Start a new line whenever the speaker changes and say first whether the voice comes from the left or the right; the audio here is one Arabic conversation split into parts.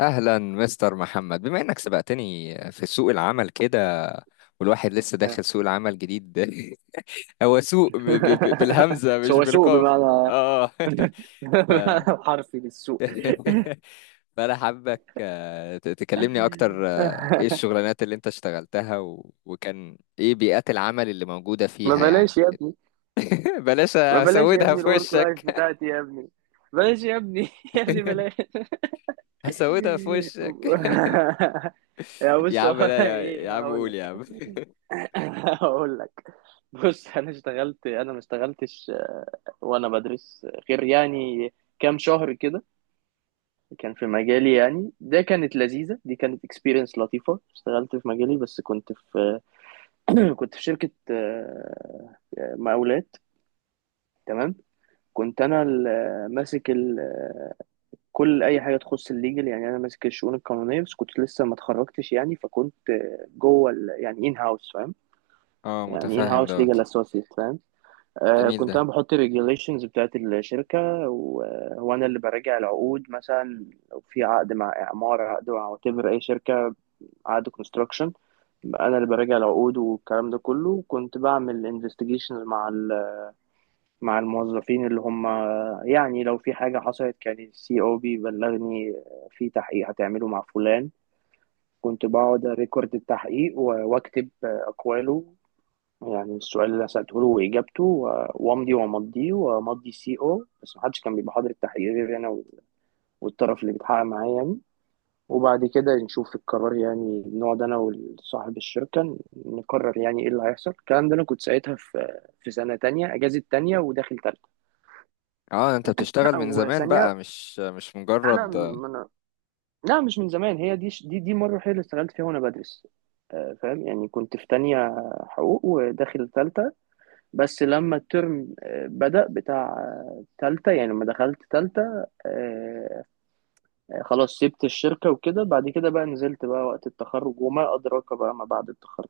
left: اهلا مستر محمد، بما انك سبقتني في سوق العمل كده، والواحد لسه
right: آه.
left: داخل سوق العمل جديد ده. هو سوق بالهمزة مش
right: هو سوق
left: بالقاف.
right: بمعنى
left: اه. ف...
right: بمعنى حرفي للسوق.
left: فانا حابك، تكلمني اكتر. ايه الشغلانات اللي انت اشتغلتها، وكان ايه بيئات العمل اللي موجودة
right: ما
left: فيها
right: بلاش
left: يعني.
right: يا ابني
left: بلاش
right: ما بلاش يا
left: هسودها
right: ابني
left: في
right: الورك لايف
left: وشك.
right: بتاعتي يا ابني. بلاش يا ابني. يا ابني بلاش.
left: هسودها في وشك.
right: يا
left: يا
right: بص، هو
left: عم لا،
right: أنا
left: يا
right: ايه
left: عم
right: هقول
left: قول يا
right: لك؟
left: عم.
right: هقول لك. بص، انا اشتغلت، ما اشتغلتش. وانا بدرس، غير يعني كام شهر كده، كان في مجالي. يعني ده كانت لذيذة، دي كانت اكسبيرينس لطيفة. اشتغلت في مجالي، بس كنت في كنت في شركة مقاولات. تمام. كنت انا ماسك كل اي حاجه تخص الليجل. يعني انا ماسك الشؤون القانونيه، بس كنت لسه ما اتخرجتش يعني، فكنت جوه يعني ان هاوس، فاهم؟
left: اه،
right: يعني ان
left: متفهم
right: هاوس
left: دوت.
right: ليجل اسوسيت، فاهم؟
left: جميل
right: كنت
left: ده.
right: انا بحط الريجوليشنز بتاعت الشركه، وانا اللي براجع العقود مثلا. لو في عقد مع اعمار، عقد مع وتبر، اي شركه، عقد كونستراكشن، انا اللي براجع العقود والكلام ده كله. كنت بعمل انفستيجيشن مع مع الموظفين اللي هم، يعني لو في حاجه حصلت كان السي او بيبلغني في تحقيق هتعمله مع فلان. كنت بقعد ريكورد التحقيق واكتب اقواله، يعني السؤال اللي أنا سالته له واجابته، وامضي وامضيه وامضي السي او. بس محدش كان بيبقى حاضر التحقيق غير انا والطرف اللي بيتحقق معايا يعني. وبعد كده نشوف القرار، يعني نقعد انا وصاحب الشركة نقرر يعني ايه اللي هيحصل. الكلام ده انا كنت ساعتها في سنة تانية اجازة تانية وداخل تالتة
left: اه، انت بتشتغل من
right: او
left: زمان بقى،
right: ثانية.
left: مش
right: انا
left: مجرد.
right: من... لا، مش من زمان. هي دي مرة هي اللي اشتغلت فيها وانا بدرس، فاهم؟ يعني كنت في تانية حقوق وداخل تالتة، بس لما الترم بدأ بتاع تالتة، يعني لما دخلت تالتة آه، خلاص سبت الشركة وكده. بعد كده بقى نزلت بقى وقت التخرج، وما أدراك بقى ما بعد التخرج.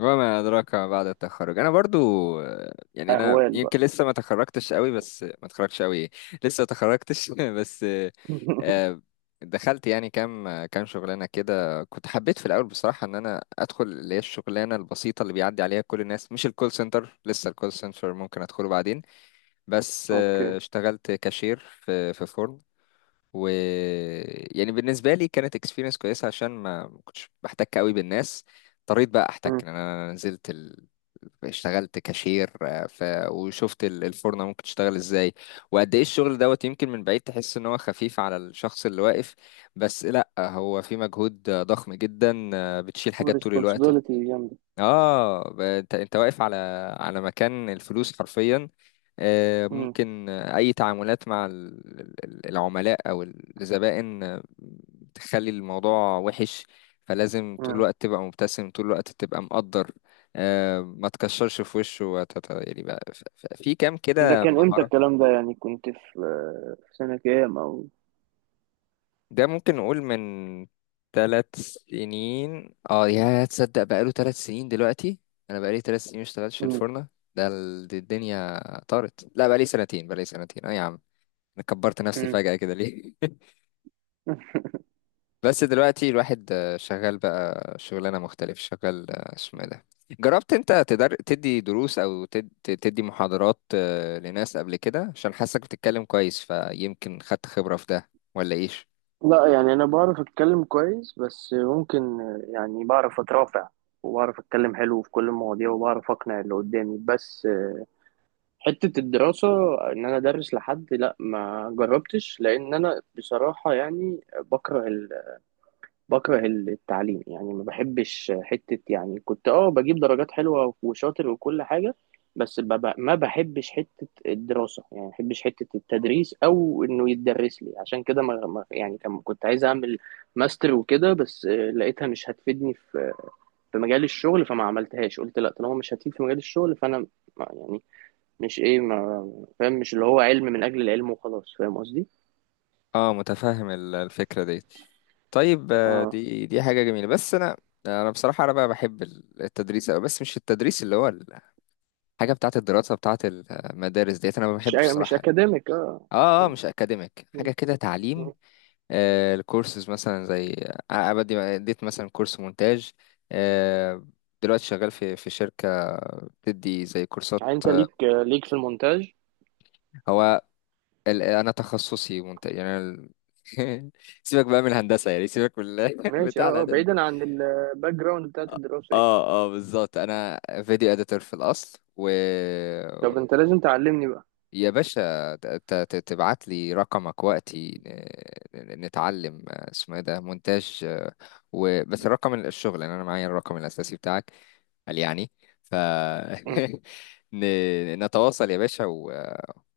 left: وما ادراك ما بعد التخرج. انا برضو، يعني انا
right: اهوال بقى.
left: يمكن لسه ما تخرجتش قوي، بس ما تخرجش قوي إيه؟ لسه ما تخرجتش بس. آه، دخلت يعني كام كام شغلانه كده. كنت حبيت في الاول بصراحه ان انا ادخل اللي هي الشغلانه البسيطه اللي بيعدي عليها كل الناس، مش الكول سنتر، لسه الكول سنتر ممكن ادخله بعدين. بس
right: اوكي.
left: اشتغلت كاشير في فورم. و يعني بالنسبه لي كانت اكسبيرينس كويسه، عشان ما كنتش بحتك قوي بالناس. اضطريت بقى احتك
right: مم.
left: لان انا اشتغلت كاشير. وشفت الفرنه ممكن تشتغل ازاي، وقد ايه الشغل دوت. يمكن من بعيد تحس ان هو خفيف على الشخص اللي واقف، بس لا، هو في مجهود ضخم جدا. بتشيل حاجات طول الوقت.
right: responsibility جامدة.
left: اه، انت واقف على مكان الفلوس حرفيا.
right: مم.
left: ممكن أي تعاملات مع العملاء أو الزبائن، تخلي الموضوع وحش. فلازم طول
right: مم.
left: الوقت تبقى مبتسم، طول الوقت تبقى مقدر، ما تكشرش في وشه، يعني بقى في كام
right: ده
left: كده
right: كان امتى
left: مهارة.
right: الكلام ده؟ يعني كنت في سنة كام او...
left: ده ممكن نقول من ثلاث سنين. اه، يا تصدق بقاله ثلاث سنين دلوقتي. انا بقالي ثلاث سنين مشتغلتش في
right: مم.
left: الفرنة. دي الدنيا طارت. لا، بقالي سنتين، بقالي سنتين، اه يا عم. انا كبرت نفسي
right: مم.
left: فجأة كده ليه؟ بس دلوقتي الواحد شغال بقى شغلانة مختلف، شغال، اسمه إيه ده. جربت انت تدي دروس، او تدي محاضرات لناس قبل كده، عشان حاسك بتتكلم كويس، فيمكن خدت خبرة في ده، ولا ايش؟
right: لا، يعني انا بعرف اتكلم كويس، بس ممكن، يعني بعرف اترافع وبعرف اتكلم حلو في كل المواضيع وبعرف اقنع اللي قدامي. بس حتة الدراسة، ان انا ادرس لحد، لا ما جربتش، لان انا بصراحة يعني بكره، التعليم. يعني ما بحبش حتة، يعني كنت اه بجيب درجات حلوة وشاطر وكل حاجة، بس ما بحبش حتة الدراسة، يعني ما بحبش حتة التدريس أو إنه يتدرس لي. عشان كده يعني كنت عايز أعمل ماستر وكده، بس لقيتها مش هتفيدني في مجال الشغل، فما عملتهاش. قلت لا، طالما مش هتفيد في مجال الشغل فأنا يعني مش إيه، ما فاهم؟ مش اللي هو علم من أجل العلم وخلاص، فاهم قصدي؟
left: اه، متفهم الفكرة دي. طيب،
right: اه.
left: دي حاجة جميلة. بس انا، انا بصراحة، انا بقى بحب التدريس أوي، بس مش التدريس اللي هو الحاجة بتاعة الدراسة بتاعة المدارس ديت، انا ما
right: مش
left: بحبش
right: مش
left: الصراحة.
right: أكاديميك، اه.
left: اه اه، مش اكاديميك، حاجة كده تعليم. الكورسز مثلا، زي بدي اديت مثلا كورس مونتاج. آه، دلوقتي شغال في شركة بتدي زي كورسات.
right: يعني انت ليك في المونتاج؟
left: هو انا تخصصي مونتاج، يعني أنا سيبك بقى من الهندسة، يعني سيبك من
right: ماشي.
left: بتاع
right: اه اه،
left: الإعداد.
right: بعيدا عن الباك جراوند بتاعت الدراسة يعني.
left: اه اه، بالظبط، انا فيديو اديتور في الاصل. و
right: طب انت لازم تعلمني بقى.
left: يا باشا، تبعت لي رقمك وقتي، نتعلم، اسمه ايه ده، مونتاج. وبس الرقم الشغل، لان انا معايا الرقم الاساسي بتاعك، قال يعني. ف
right: مم.
left: نتواصل يا باشا،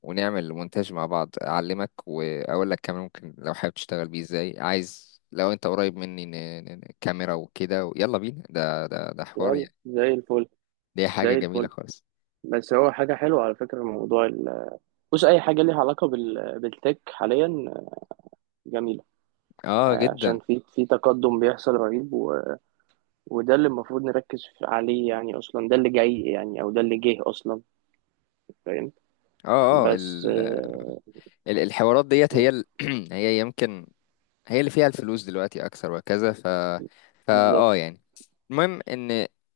left: ونعمل مونتاج مع بعض، اعلمك واقول لك كمان ممكن لو حابب تشتغل بيه ازاي. عايز، لو انت قريب مني، كاميرا وكده، يلا بينا. ده حوار
right: يلا
left: يعني.
right: زي الفل.
left: دي
right: زي
left: حاجة جميلة
right: الفل.
left: خالص.
right: بس هو حاجة حلوة على فكرة موضوع بص، أي حاجة ليها علاقة بالتك حاليا جميلة.
left: اه جدا.
right: عشان في تقدم بيحصل رهيب، وده اللي المفروض نركز عليه يعني. أصلا ده اللي جاي يعني، أو ده اللي جه أصلا، فاهم؟
left: اه اه،
right: بس
left: الحوارات ديت،
right: مم.
left: هي يمكن، هي اللي فيها الفلوس دلوقتي اكثر وكذا. ف فا اه
right: بالظبط.
left: يعني. المهم ان،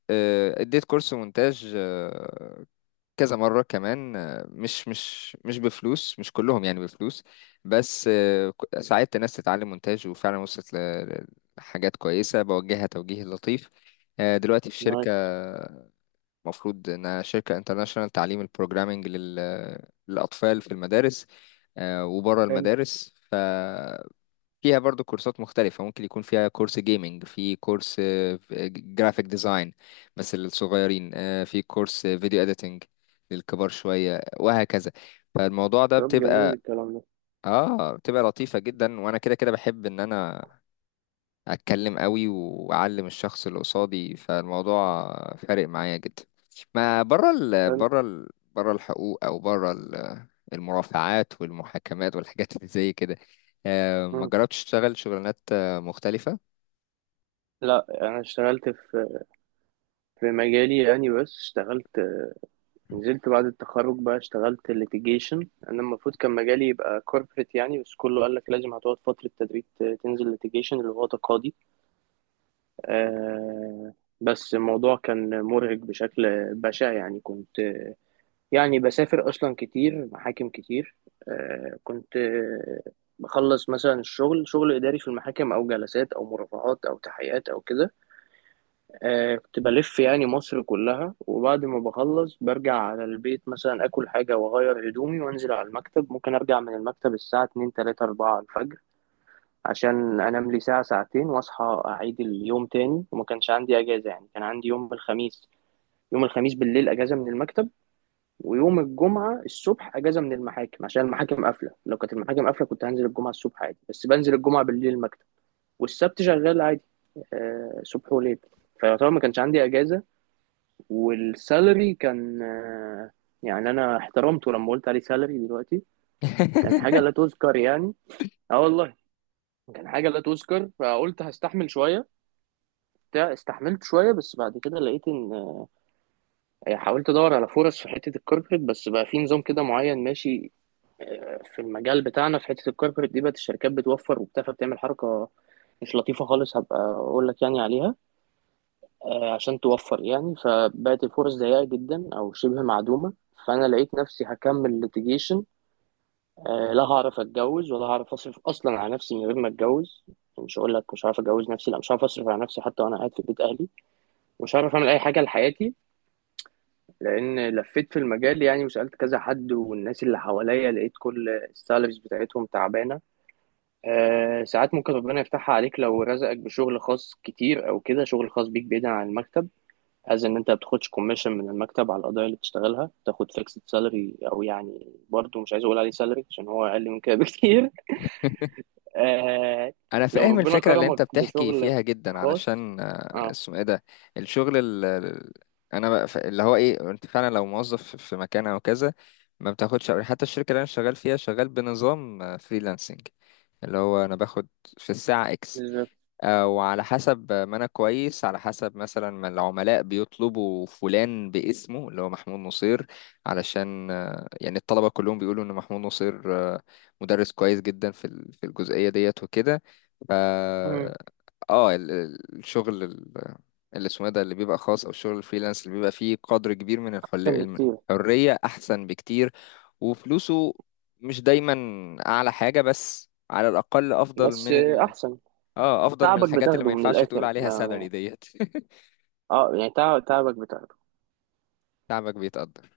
left: اديت كورس مونتاج كذا مرة كمان، مش بفلوس، مش كلهم يعني بفلوس. بس ساعدت ناس تتعلم مونتاج، وفعلا وصلت لحاجات كويسة، بوجهها توجيه لطيف. دلوقتي في شركة،
right: نايس.
left: المفروض انها شركة انترناشونال، تعليم البروجرامينج للأطفال في المدارس، وبره
right: حلو.
left: المدارس. فيها برضو كورسات مختلفة، ممكن يكون فيها كورس جيمنج، في كورس جرافيك ديزاين بس للصغيرين، في كورس فيديو اديتنج للكبار شوية، وهكذا. فالموضوع ده
right: طب جميل
left: بتبقى،
right: الكلام ده.
left: اه بتبقى لطيفة جدا، وانا كده كده بحب ان انا اتكلم قوي واعلم الشخص اللي قصادي، فالموضوع فارق معايا جدا. ما بره، ال
right: حلو.
left: بره ال بره الحقوق، او بره المرافعات والمحاكمات والحاجات اللي زي كده. ما جربتش تشتغل شغلانات مختلفة؟
right: لا، انا اشتغلت في مجالي يعني، بس اشتغلت. نزلت بعد التخرج بقى، اشتغلت ليتيجيشن. انا المفروض كان مجالي يبقى كوربريت يعني، بس كله قال لك لازم هتقعد فترة تدريب، تنزل ليتيجيشن اللي هو تقاضي. آه بس الموضوع كان مرهق بشكل بشع، يعني كنت، يعني بسافر اصلا كتير، محاكم كتير. كنت بخلص مثلا الشغل، شغل اداري في المحاكم او جلسات او مرافعات او تحقيقات او كده. كنت بلف يعني مصر كلها، وبعد ما بخلص برجع على البيت مثلا، آكل حاجة وأغير هدومي وأنزل على المكتب. ممكن أرجع من المكتب الساعة 2 3 4 الفجر، عشان أنام لي ساعة ساعتين وأصحى أعيد اليوم تاني. وما كانش عندي أجازة، يعني كان عندي يوم الخميس، يوم الخميس بالليل أجازة من المكتب، ويوم الجمعة الصبح أجازة من المحاكم عشان المحاكم قافلة. لو كانت المحاكم قافلة كنت هنزل الجمعة الصبح عادي، بس بنزل الجمعة بالليل المكتب، والسبت شغال عادي، آه، صبح وليل. فيعتبر ما كانش عندي أجازة. والسالري كان يعني انا احترمته لما قلت عليه سالري دلوقتي، كان حاجه لا تذكر يعني. اه والله، كان حاجه لا تذكر. فقلت هستحمل شويه. بتاع استحملت شويه، بس بعد كده لقيت ان حاولت ادور على فرص في حته الكوربريت، بس بقى في نظام كده معين ماشي. في المجال بتاعنا في حته الكوربريت دي، بقت الشركات بتوفر وبتاع، فبتعمل حركه مش لطيفه خالص، هبقى اقول لك يعني عليها. عشان توفر يعني، فبقت الفرص ضيقة جدا أو شبه معدومة. فأنا لقيت نفسي هكمل ليتيجيشن، لا هعرف أتجوز ولا هعرف أصرف أصلا على نفسي من غير ما أتجوز. مش هقول لك مش هعرف أتجوز، نفسي لا مش هعرف أصرف على نفسي حتى وأنا قاعد في بيت أهلي. مش هعرف أعمل أي حاجة لحياتي، لأن لفيت في المجال يعني وسألت كذا حد والناس اللي حواليا، لقيت كل السالاريز بتاعتهم تعبانة. ساعات ممكن ربنا يفتحها عليك لو رزقك بشغل خاص كتير، أو كده شغل خاص بيك بعيدا عن المكتب، از ان انت ما بتاخدش كوميشن من المكتب على القضايا اللي بتشتغلها، بتاخد فيكسد سالري او يعني، برضه مش عايز اقول عليه سالري عشان هو اقل من كده بكتير. آه
left: انا
right: لو
left: فاهم
right: ربنا
left: الفكره اللي انت
right: كرمك
left: بتحكي
right: بشغل
left: فيها جدا،
right: خاص.
left: علشان
right: اه،
left: اسمه ايه ده، الشغل انا بقى اللي هو ايه، انت فعلا لو موظف في مكان او كذا ما بتاخدش. حتى الشركه اللي انا شغال فيها، شغال بنظام فريلانسنج، اللي هو انا باخد في الساعه اكس،
right: بالظبط.
left: وعلى حسب ما انا كويس، على حسب مثلا ما العملاء بيطلبوا فلان باسمه اللي هو محمود نصير. علشان يعني الطلبة كلهم بيقولوا ان محمود نصير مدرس كويس جدا في في الجزئية ديت وكده. ف
right: مم.
left: اه الشغل، اللي اسمه إيه ده، اللي بيبقى خاص، او الشغل الفريلانس اللي بيبقى فيه قدر كبير من
right: احسن بكتير.
left: الحرية، احسن بكتير. وفلوسه مش دايما اعلى حاجة، بس على الاقل افضل
right: بس
left: من،
right: احسن. تعبك
left: الحاجات اللي ما
right: بتاخده من
left: ينفعش تقول
right: الاخر،
left: عليها سالري
right: ما
left: ديت.
right: اه يعني تعبك بتاخده.
left: تعبك بيتقدر.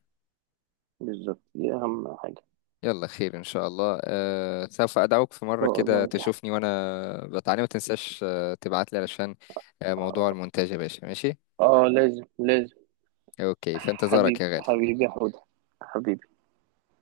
right: بالظبط، دي اهم حاجه.
left: يلا خير ان شاء الله. سوف ادعوك في
right: ان
left: مره
right: شاء
left: كده
right: الله يا صاحبي.
left: تشوفني وانا بتعلم. ما تنساش تبعت لي، علشان موضوع المونتاج يا باشا، ماشي.
right: اه لازم، لازم.
left: اوكي، في انتظارك يا
right: حبيبي،
left: غالي.
right: حبيبي يا حوده. حبيبي.